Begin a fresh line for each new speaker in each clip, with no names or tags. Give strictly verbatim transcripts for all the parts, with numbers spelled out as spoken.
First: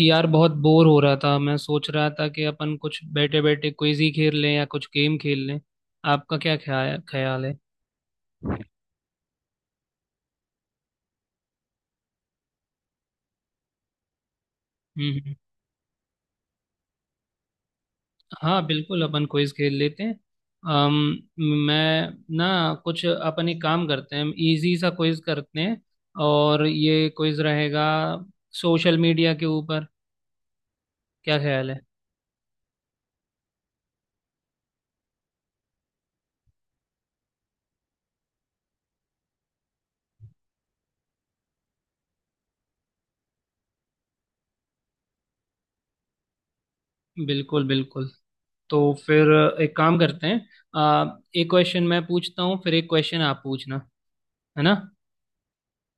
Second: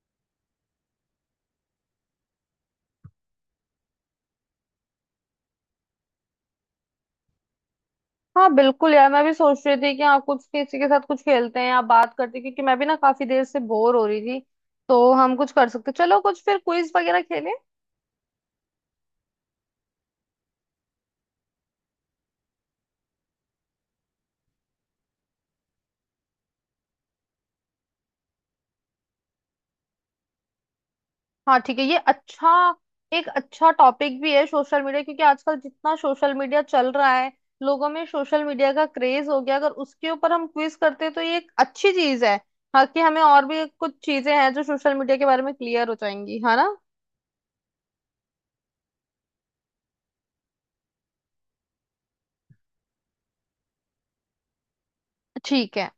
यार बहुत बोर हो रहा था। मैं सोच रहा था कि अपन कुछ बैठे बैठे क्विज ही खेल लें या कुछ गेम खेल लें। आपका क्या ख्याल ख्याल है।
हाँ बिल्कुल यार, मैं भी सोच रही थी कि हाँ कुछ किसी के साथ कुछ खेलते हैं या बात करते हैं, क्योंकि मैं भी ना काफी देर से बोर हो रही थी।
हम्म
तो
हम्म।
हम कुछ कर सकते, चलो कुछ फिर क्विज वगैरह खेलें।
हाँ बिल्कुल अपन क्विज खेल लेते हैं। अम, मैं ना कुछ, अपन एक काम करते हैं, इजी सा क्विज करते हैं। और ये क्विज रहेगा सोशल मीडिया के ऊपर। क्या
हाँ
ख्याल है।
ठीक है, ये अच्छा। एक अच्छा टॉपिक भी है सोशल मीडिया, क्योंकि आजकल जितना सोशल मीडिया चल रहा है, लोगों में सोशल मीडिया का क्रेज हो गया। अगर उसके ऊपर हम क्विज करते हैं तो ये एक अच्छी चीज है। हाँ कि हमें और भी कुछ चीजें हैं जो सोशल मीडिया के बारे में क्लियर हो जाएंगी, है ना।
बिल्कुल बिल्कुल। तो फिर एक काम करते हैं, आ, एक क्वेश्चन मैं पूछता हूँ, फिर एक क्वेश्चन आप पूछना, है ना।
ठीक है।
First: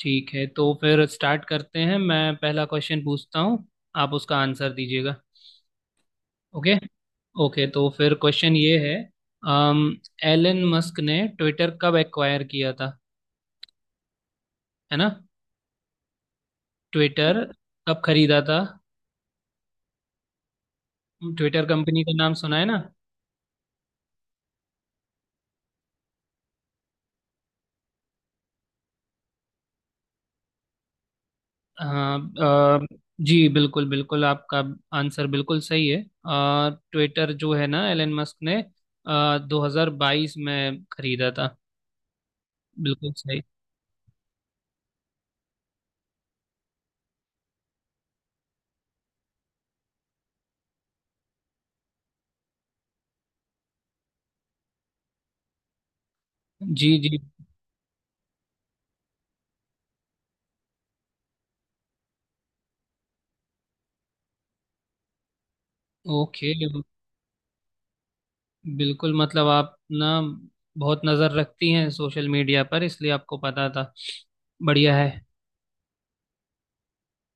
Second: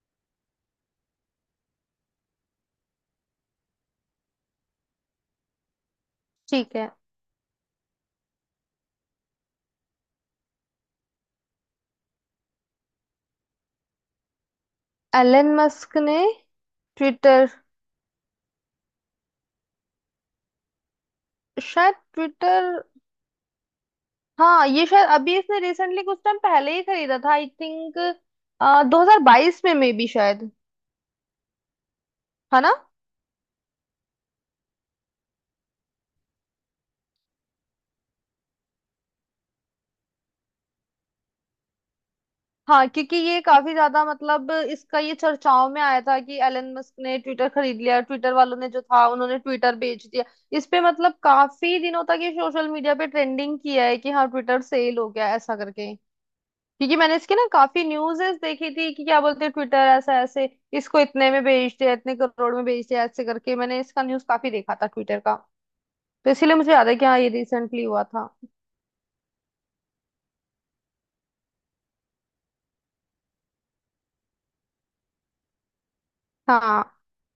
ठीक है, तो फिर स्टार्ट करते हैं, मैं पहला क्वेश्चन पूछता हूँ, आप उसका आंसर दीजिएगा। ओके,
ठीक है।
ओके तो फिर क्वेश्चन ये है। अम, एलन मस्क ने ट्विटर कब एक्वायर किया था, है ना।
एलन मस्क ने
ट्विटर
ट्विटर।
कब खरीदा था। ट्विटर
शायद
कंपनी का नाम सुना है
ट्विटर।
ना।
हाँ ये शायद अभी इसने रिसेंटली कुछ टाइम पहले ही खरीदा था, आई थिंक 2022 में, मे बी शायद,
हाँ।
है ना।
अ, जी बिल्कुल बिल्कुल, आपका आंसर बिल्कुल सही है। ट्विटर जो है ना, एलन मस्क ने आ, दो हज़ार बाईस में खरीदा था।
हाँ
बिल्कुल
क्योंकि ये
सही।
काफी ज्यादा मतलब इसका ये चर्चाओं में आया था कि एलन मस्क ने ट्विटर खरीद लिया, ट्विटर वालों ने जो था उन्होंने ट्विटर बेच दिया। इस पे मतलब काफी दिनों तक ये सोशल मीडिया पे ट्रेंडिंग किया है कि हाँ ट्विटर सेल हो गया, ऐसा करके।
जी
क्योंकि मैंने
जी।
इसके ना काफी न्यूज़ेस देखी थी कि क्या बोलते हैं ट्विटर ऐसा ऐसे, इसको इतने में बेच दिया, इतने करोड़ में बेच दिया, ऐसे करके मैंने इसका न्यूज़ काफी देखा था ट्विटर का। तो
ओके।
इसीलिए मुझे याद है कि हाँ ये रिसेंटली हुआ था।
बिल्कुल, मतलब आप ना बहुत नज़र रखती हैं सोशल मीडिया पर, इसलिए आपको पता था। बढ़िया है।
हाँ,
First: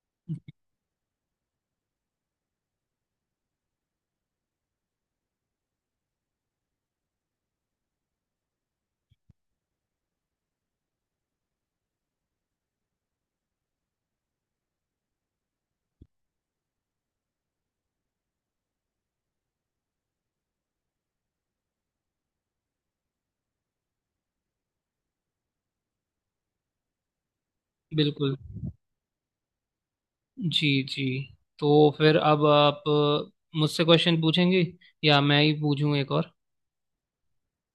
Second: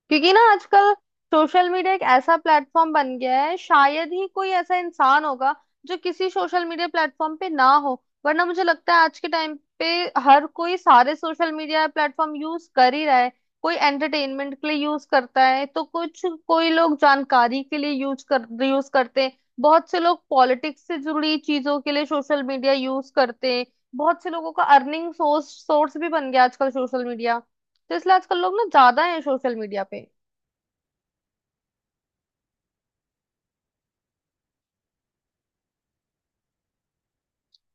क्योंकि ना आजकल सोशल मीडिया एक ऐसा प्लेटफॉर्म बन गया है, शायद ही कोई ऐसा इंसान होगा जो किसी सोशल मीडिया प्लेटफॉर्म पे ना हो। वरना मुझे लगता है आज के टाइम पे हर कोई सारे सोशल मीडिया प्लेटफॉर्म यूज कर ही रहा है। कोई एंटरटेनमेंट के लिए यूज करता है, तो कुछ कोई लोग जानकारी के लिए यूज कर यूज करते हैं। बहुत से लोग पॉलिटिक्स से जुड़ी चीजों के लिए सोशल मीडिया यूज करते हैं। बहुत से लोगों का अर्निंग सोर्स सोर्स भी बन गया आजकल सोशल मीडिया। तो इसलिए
बिल्कुल।
आजकल लोग ना ज्यादा है सोशल मीडिया पे।
जी जी। तो फिर अब आप अ, मुझसे क्वेश्चन पूछेंगे, या मैं ही पूछूं एक और।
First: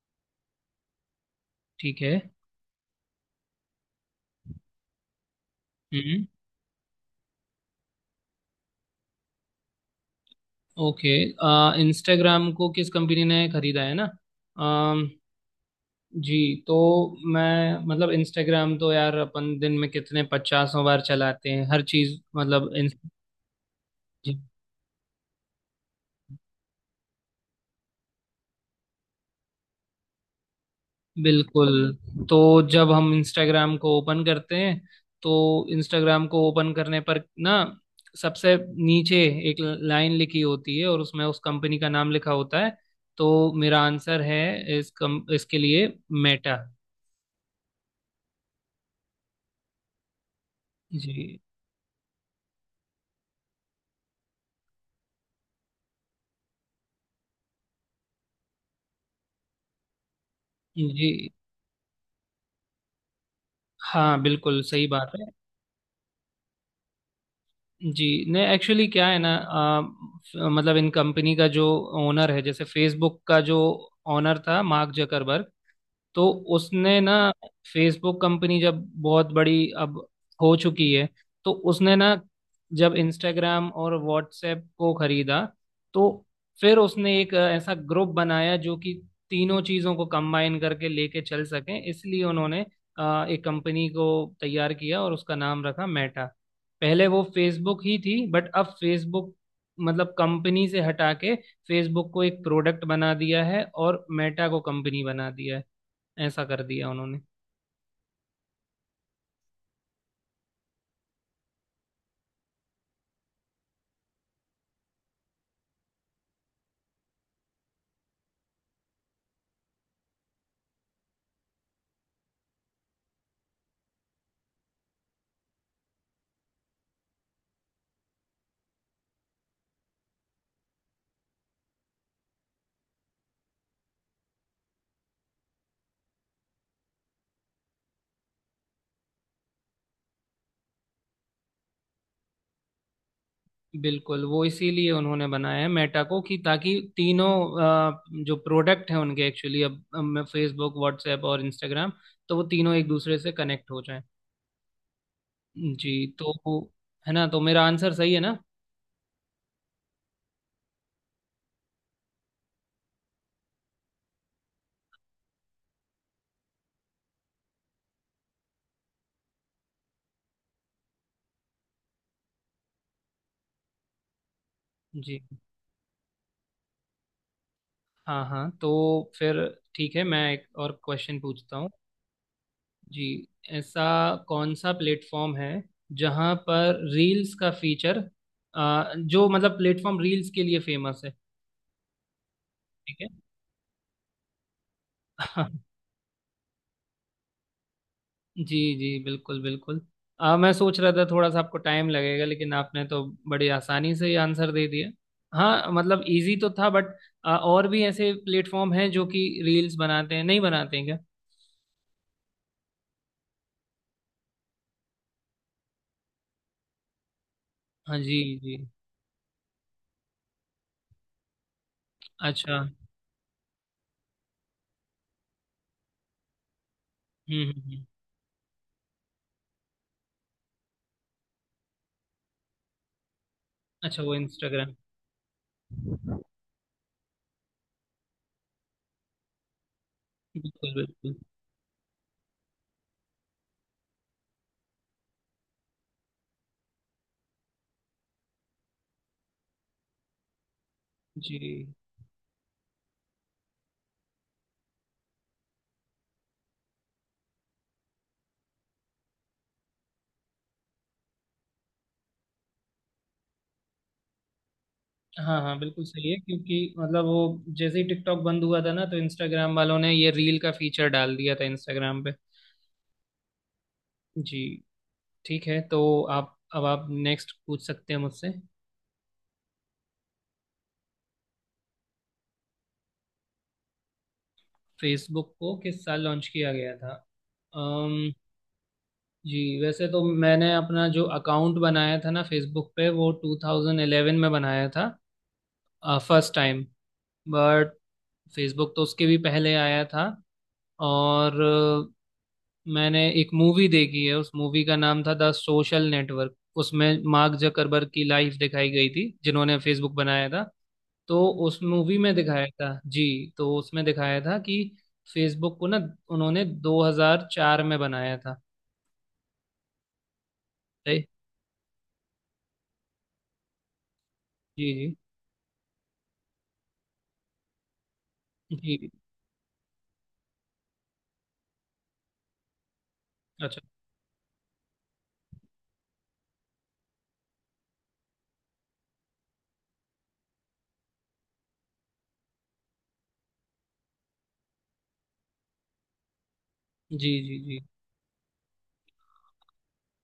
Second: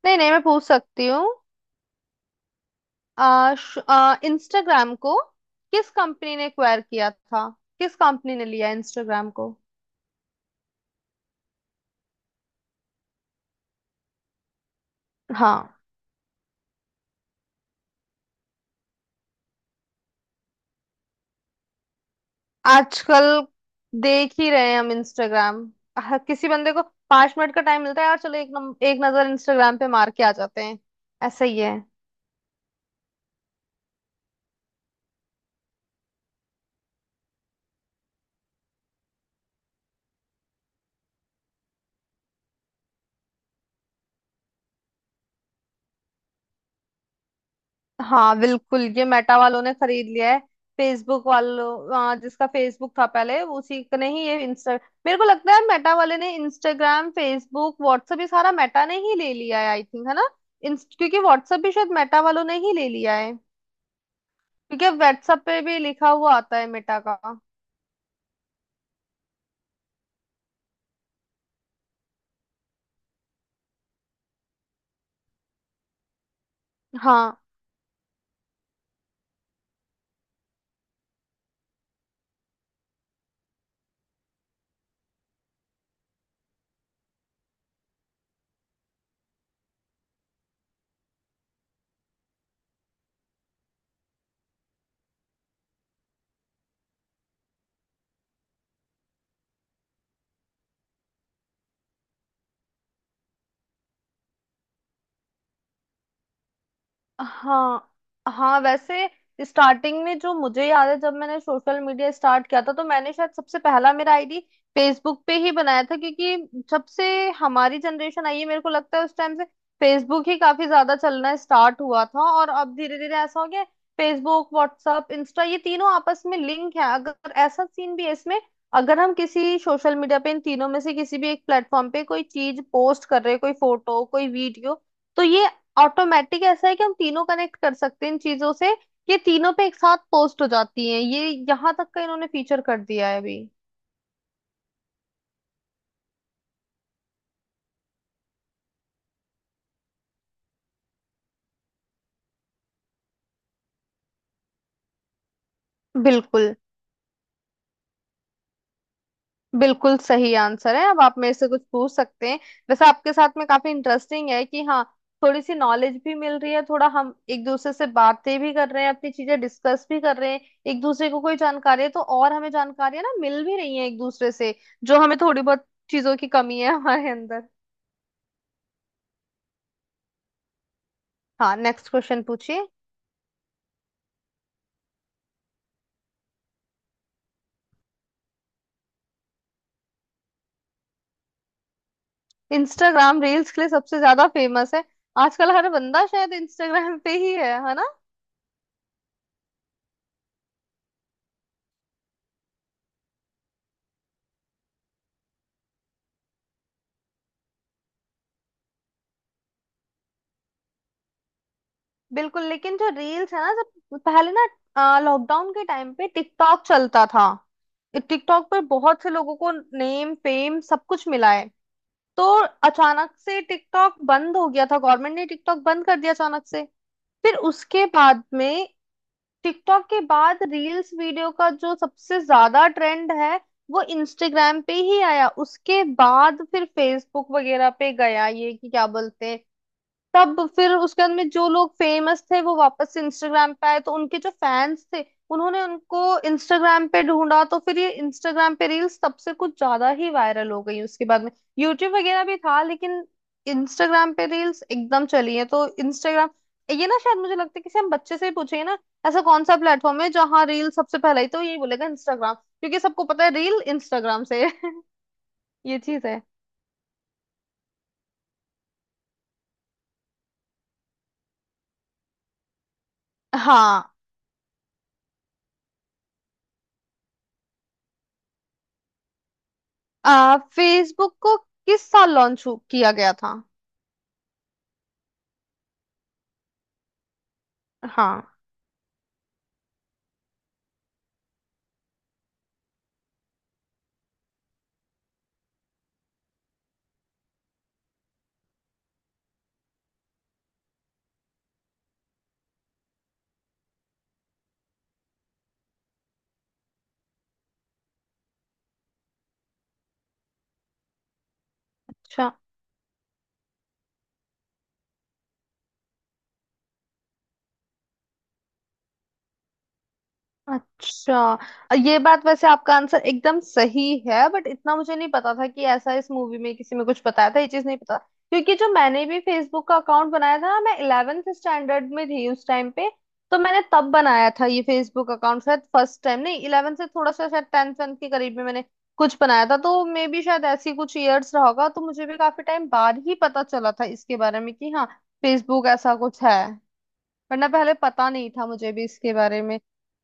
नहीं नहीं, मैं पूछ सकती हूँ।
ठीक है।
आ, श- आ, इंस्टाग्राम को किस
हम्म।
कंपनी ने एक्वायर किया था? किस कंपनी ने लिया इंस्टाग्राम को?
ओके, इंस्टाग्राम को किस कंपनी ने खरीदा, है ना। अम,
हाँ,
जी। तो मैं मतलब, इंस्टाग्राम तो यार अपन दिन में कितने पचासों बार चलाते हैं, हर चीज़ मतलब इन।
आजकल देख
जी।
ही रहे हैं हम इंस्टाग्राम। हर किसी बंदे को पांच मिनट का टाइम मिलता है, यार चलो एक नम, एक नजर इंस्टाग्राम पे मार के आ जाते हैं। ऐसा ही
बिल्कुल।
है।
तो जब हम इंस्टाग्राम को ओपन करते हैं, तो इंस्टाग्राम को ओपन करने पर ना, सबसे नीचे एक लाइन लिखी होती है और उसमें उस कंपनी का नाम लिखा होता है। तो मेरा आंसर है इस कम, इसके लिए, मेटा।
हाँ बिल्कुल, ये मेटा वालों ने खरीद लिया है।
जी
फेसबुक वालों आ, जिसका फेसबुक था पहले उसी का नहीं ये इंस्टा। मेरे को लगता है मेटा वाले ने इंस्टाग्राम, फेसबुक, व्हाट्सएप ये सारा मेटा ने ही ले लिया है, आई थिंक, है ना। इंस- क्योंकि
जी।
व्हाट्सएप भी शायद मेटा वालों ने ही ले लिया है।
हाँ बिल्कुल सही
क्योंकि
बात है।
व्हाट्सएप पे भी लिखा हुआ आता है मेटा का।
जी। नहीं एक्चुअली क्या है ना, आ, फ- मतलब इन कंपनी का जो ओनर है, जैसे फेसबुक का जो ओनर था मार्क जकरबर्ग, तो उसने ना,
हाँ।
फेसबुक कंपनी जब बहुत बड़ी अब हो चुकी है, तो उसने ना जब इंस्टाग्राम और व्हाट्सएप को खरीदा, तो फिर उसने एक ऐसा ग्रुप बनाया जो कि तीनों चीजों को कंबाइन करके लेके चल सकें, इसलिए उन्होंने अ, एक कंपनी को तैयार किया और उसका नाम रखा मेटा। पहले वो फेसबुक ही थी, बट अब फेसबुक मतलब कंपनी से हटा के फेसबुक को एक प्रोडक्ट बना दिया है और मेटा को कंपनी बना दिया है। ऐसा कर दिया उन्होंने।
हाँ। हाँ वैसे, स्टार्टिंग में जो मुझे याद है, जब मैंने सोशल मीडिया स्टार्ट किया था तो मैंने शायद सबसे पहला मेरा आईडी फेसबुक पे ही बनाया था, क्योंकि जब से हमारी जनरेशन आई है, मेरे को लगता है उस टाइम से फेसबुक ही काफी ज्यादा चलना स्टार्ट हुआ था। और अब धीरे धीरे ऐसा हो गया फेसबुक, व्हाट्सअप, इंस्टा ये तीनों आपस में लिंक है, अगर ऐसा सीन भी है इसमें। अगर हम किसी सोशल मीडिया पे इन तीनों में से किसी भी एक प्लेटफॉर्म पे कोई चीज पोस्ट कर रहे हैं, कोई फोटो कोई वीडियो, तो ये ऑटोमेटिक ऐसा है कि हम तीनों कनेक्ट कर सकते हैं इन चीजों से। ये तीनों पे एक साथ पोस्ट हो जाती हैं, ये यहाँ तक का इन्होंने फीचर कर दिया है अभी।
बिल्कुल, वो इसीलिए उन्होंने बनाया है मेटा को कि ताकि तीनों अ, जो प्रोडक्ट हैं उनके, एक्चुअली अब फेसबुक व्हाट्सएप और इंस्टाग्राम, तो वो तीनों एक दूसरे से कनेक्ट हो जाएं। जी। तो
बिल्कुल,
वो- है ना, तो मेरा आंसर सही है ना।
बिल्कुल सही आंसर है। अब आप मेरे से कुछ पूछ सकते हैं। वैसे आपके साथ में काफी इंटरेस्टिंग है कि हाँ, थोड़ी सी नॉलेज भी मिल रही है, थोड़ा हम एक दूसरे से बातें भी कर रहे हैं, अपनी चीजें डिस्कस भी कर रहे हैं। एक दूसरे को कोई जानकारी है तो और हमें जानकारियां ना मिल भी रही हैं एक दूसरे से, जो हमें
जी।
थोड़ी बहुत चीजों की कमी है हमारे अंदर।
हाँ हाँ, तो फिर ठीक है मैं एक और क्वेश्चन
हाँ,
पूछता हूँ।
नेक्स्ट क्वेश्चन पूछिए।
जी। ऐसा कौन सा प्लेटफॉर्म है जहाँ पर रील्स का फीचर, जो मतलब प्लेटफॉर्म रील्स के लिए फेमस है। ठीक है।
इंस्टाग्राम रील्स के लिए सबसे ज्यादा फेमस है। आजकल हर बंदा शायद इंस्टाग्राम पे ही है है ना।
जी जी बिल्कुल बिल्कुल। आ, मैं सोच रहा था थोड़ा सा आपको टाइम लगेगा, लेकिन आपने तो बड़ी आसानी से ही आंसर दे दिया। हाँ मतलब इजी तो था, बट आ, और भी ऐसे प्लेटफॉर्म हैं जो कि रील्स बनाते हैं, नहीं बनाते हैं क्या।
बिल्कुल, लेकिन जो रील्स है ना, जब पहले ना लॉकडाउन के टाइम पे टिकटॉक चलता था,
हाँ। जी
टिकटॉक
जी।
पर बहुत से लोगों को नेम फेम सब कुछ मिला है। तो
अच्छा।
अचानक से टिकटॉक बंद हो गया था, गवर्नमेंट ने टिकटॉक बंद कर दिया अचानक से। फिर
हम्म हम्म
उसके
हम्म।
बाद में टिकटॉक के बाद रील्स वीडियो का जो सबसे ज्यादा ट्रेंड है, वो
अच्छा, वो
इंस्टाग्राम पे
इंस्टाग्राम।
ही आया, उसके बाद फिर फेसबुक वगैरह पे गया, ये कि क्या बोलते हैं। तब फिर
बिल्कुल
उसके बाद
बिल्कुल।
में जो लोग फेमस थे वो वापस से इंस्टाग्राम पे आए, तो उनके जो फैंस थे उन्होंने उनको इंस्टाग्राम पे ढूंढा। तो फिर ये इंस्टाग्राम पे रील्स तब से कुछ ज्यादा ही वायरल हो गई उसके बाद में।
जी।
यूट्यूब वगैरह भी था, लेकिन इंस्टाग्राम पे रील्स एकदम चली है तो इंस्टाग्राम। ये ना शायद मुझे लगता है किसी हम बच्चे से ही पूछे ना, ऐसा कौन सा प्लेटफॉर्म है जहाँ रील सबसे पहले, ही तो यही बोलेगा इंस्टाग्राम, क्योंकि सबको पता है रील इंस्टाग्राम से है।
हाँ हाँ
ये
बिल्कुल
चीज
सही है,
है।
क्योंकि मतलब वो जैसे ही टिकटॉक बंद हुआ था ना, तो इंस्टाग्राम वालों ने ये रील का फीचर डाल दिया था इंस्टाग्राम पे।
हाँ।
जी। ठीक है, तो आप अब आप नेक्स्ट पूछ सकते हैं मुझसे।
आ, फेसबुक को किस साल लॉन्च किया गया था?
फेसबुक को किस साल लॉन्च किया गया था। अम्म।
हाँ।
जी। वैसे तो मैंने अपना जो अकाउंट बनाया था ना फेसबुक पे, वो ट्वेंटी इलेवन में बनाया था फर्स्ट टाइम। बट फेसबुक तो उसके भी पहले आया था। और अ, मैंने एक मूवी देखी है, उस मूवी का नाम था द सोशल नेटवर्क। उसमें मार्क जकरबर्ग की लाइफ दिखाई गई थी जिन्होंने फेसबुक बनाया था। तो उस मूवी में
अच्छा।
दिखाया था। जी। तो उसमें दिखाया था कि फेसबुक को ना उन्होंने दो हज़ार चार में बनाया था। राइट।
अच्छा। अ, ये बात, वैसे आपका आंसर एकदम सही है, बट इतना
जी
मुझे नहीं पता था कि ऐसा इस मूवी में किसी में कुछ बताया था, ये चीज नहीं पता। क्योंकि जो
जी जी।
मैंने भी फेसबुक का अकाउंट बनाया था मैं इलेवेंथ स्टैंडर्ड में थी उस टाइम पे। तो
अच्छा।
मैंने तब बनाया था ये फेसबुक अकाउंट, शायद फर्स्ट टाइम नहीं, इलेवेंथ से थोड़ा सा शायद टेंथ वेंथ के करीब में मैंने कुछ बनाया था। तो मे बी शायद ऐसी कुछ ईयर्स रहा होगा, तो मुझे भी काफी टाइम बाद ही पता चला था इसके बारे में कि हाँ फेसबुक ऐसा कुछ है।
जी जी
वरना
जी।
पहले पता नहीं था मुझे भी इसके बारे में।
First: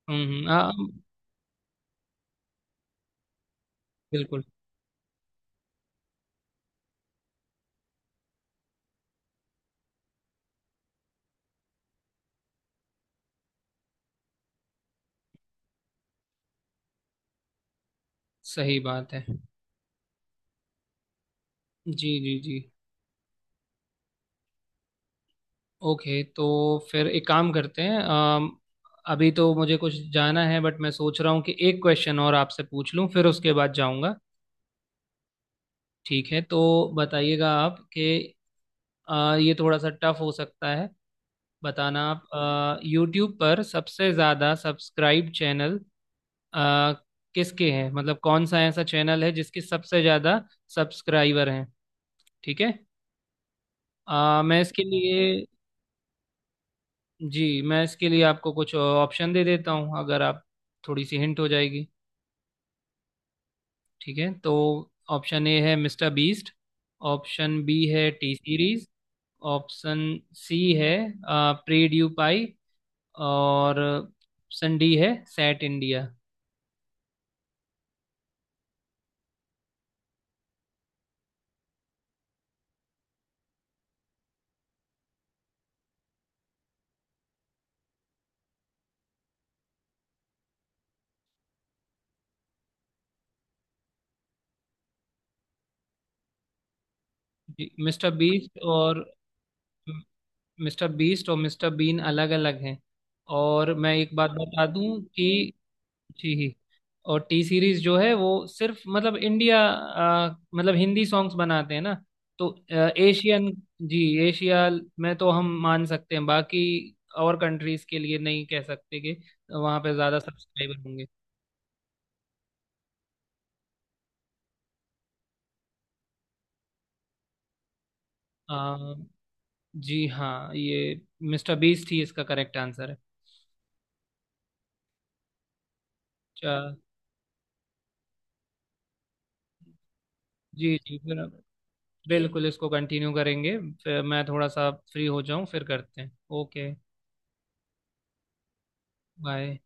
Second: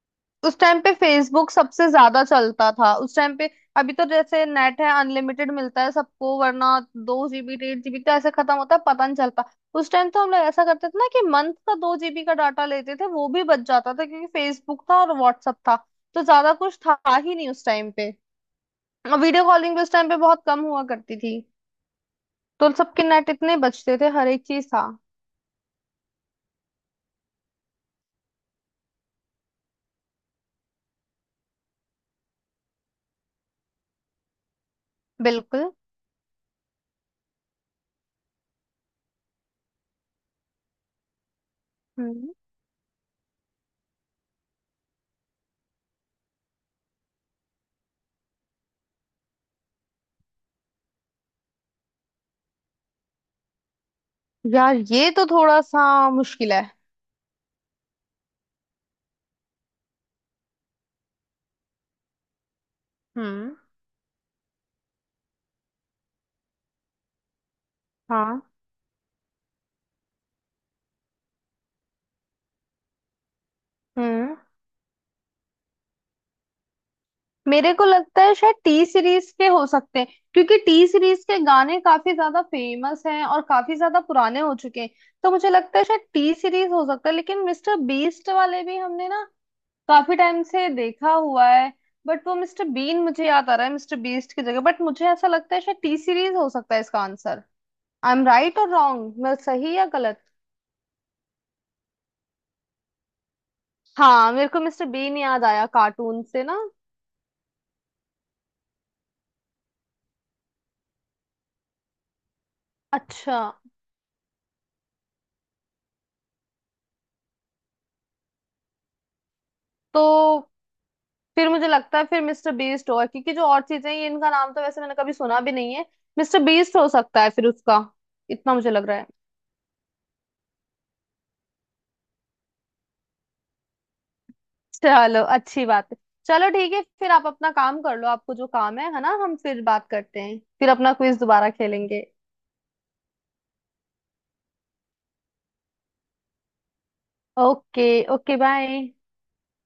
हम्म हम्म,
उस टाइम
हाँ।
पे फेसबुक सबसे ज्यादा चलता था उस टाइम पे। अभी तो
बिल्कुल
जैसे नेट है अनलिमिटेड मिलता है सबको, वरना दो जीबी डेढ़ जीबी तो ऐसे खत्म होता है पता नहीं चलता। उस टाइम तो हम लोग ऐसा करते थे ना कि मंथ का दो जीबी का डाटा लेते थे, वो भी बच जाता था, क्योंकि फेसबुक था और व्हाट्सअप था, तो ज्यादा कुछ था ही नहीं उस टाइम पे।
सही बात
और
है।
वीडियो कॉलिंग भी उस टाइम पे बहुत कम हुआ करती थी।
जी जी जी।
तो सबके नेट इतने बचते थे, हर एक चीज था।
ओके, तो फिर एक काम करते हैं। अम, अभी तो मुझे कुछ जाना है, बट मैं सोच रहा हूँ कि एक क्वेश्चन और आपसे पूछ लूँ, फिर उसके बाद जाऊँगा।
बिल्कुल।
ठीक है, तो बताइएगा आप कि अ, ये थोड़ा सा टफ हो सकता है। बताना
हम्म।
आप, यूट्यूब पर सबसे ज़्यादा सब्सक्राइब चैनल आ, किसके हैं, मतलब कौन सा ऐसा चैनल है जिसके सबसे ज़्यादा सब्सक्राइबर हैं। ठीक है। अ, मैं
यार
इसके
ये तो
लिए
थोड़ा सा मुश्किल है।
जी, मैं इसके लिए आपको कुछ ऑप्शन दे देता हूँ, अगर आप, थोड़ी सी हिंट हो जाएगी।
हम्म।
ठीक है, तो ऑप्शन ए है मिस्टर बीस्ट, ऑप्शन बी है टी
हाँ।
सीरीज, ऑप्शन सी है प्री ड्यू पाई, और
हम्म,
ऑप्शन डी है सैट इंडिया।
मेरे को लगता है शायद टी सीरीज के हो सकते हैं, क्योंकि टी सीरीज के गाने काफी ज्यादा फेमस हैं और काफी ज्यादा पुराने हो चुके हैं। तो मुझे लगता है शायद टी सीरीज हो सकता है, लेकिन मिस्टर बीस्ट वाले भी हमने ना काफी टाइम से देखा हुआ है। बट वो मिस्टर बीन मुझे याद आ रहा है मिस्टर बीस्ट की जगह, बट मुझे ऐसा लगता है शायद टी सीरीज हो सकता है इसका आंसर।
जी, Mister
I am right
Beast
और
और
रॉन्ग, मैं सही या गलत।
मिस्टर बीस्ट और मिस्टर बीन अलग अलग हैं। और मैं एक बात
हाँ मेरे को
बता
मिस्टर
दूं
बीन याद
कि,
आया कार्टून से
जी,
ना।
और टी सीरीज जो है वो सिर्फ मतलब इंडिया आ, मतलब हिंदी सॉन्ग्स बनाते हैं ना, तो
अच्छा।
एशियन, जी, एशिया में तो हम मान सकते हैं, बाकी और कंट्रीज के लिए नहीं कह सकते कि वहाँ पे ज़्यादा
तो
सब्सक्राइबर होंगे।
फिर मुझे लगता है फिर मिस्टर बीस्ट होगा, क्योंकि जो और चीजें हैं, ये इनका नाम तो वैसे मैंने कभी सुना भी नहीं है। मिस्टर बीस्ट हो सकता है फिर उसका, इतना मुझे लग
आ,
रहा है।
जी हाँ, ये मिस्टर बीस्ट ही इसका करेक्ट आंसर है।
चलो अच्छी बात है। चलो
अच्छा,
ठीक है, फिर आप अपना काम कर लो, आपको जो काम है है ना, हम फिर बात करते हैं, फिर
जी
अपना
जी, फिर
क्विज दोबारा खेलेंगे।
बिल्कुल इसको कंटिन्यू करेंगे, फिर मैं थोड़ा सा फ्री हो जाऊं फिर करते हैं। Okay.
Okay. Okay bye.
Bye.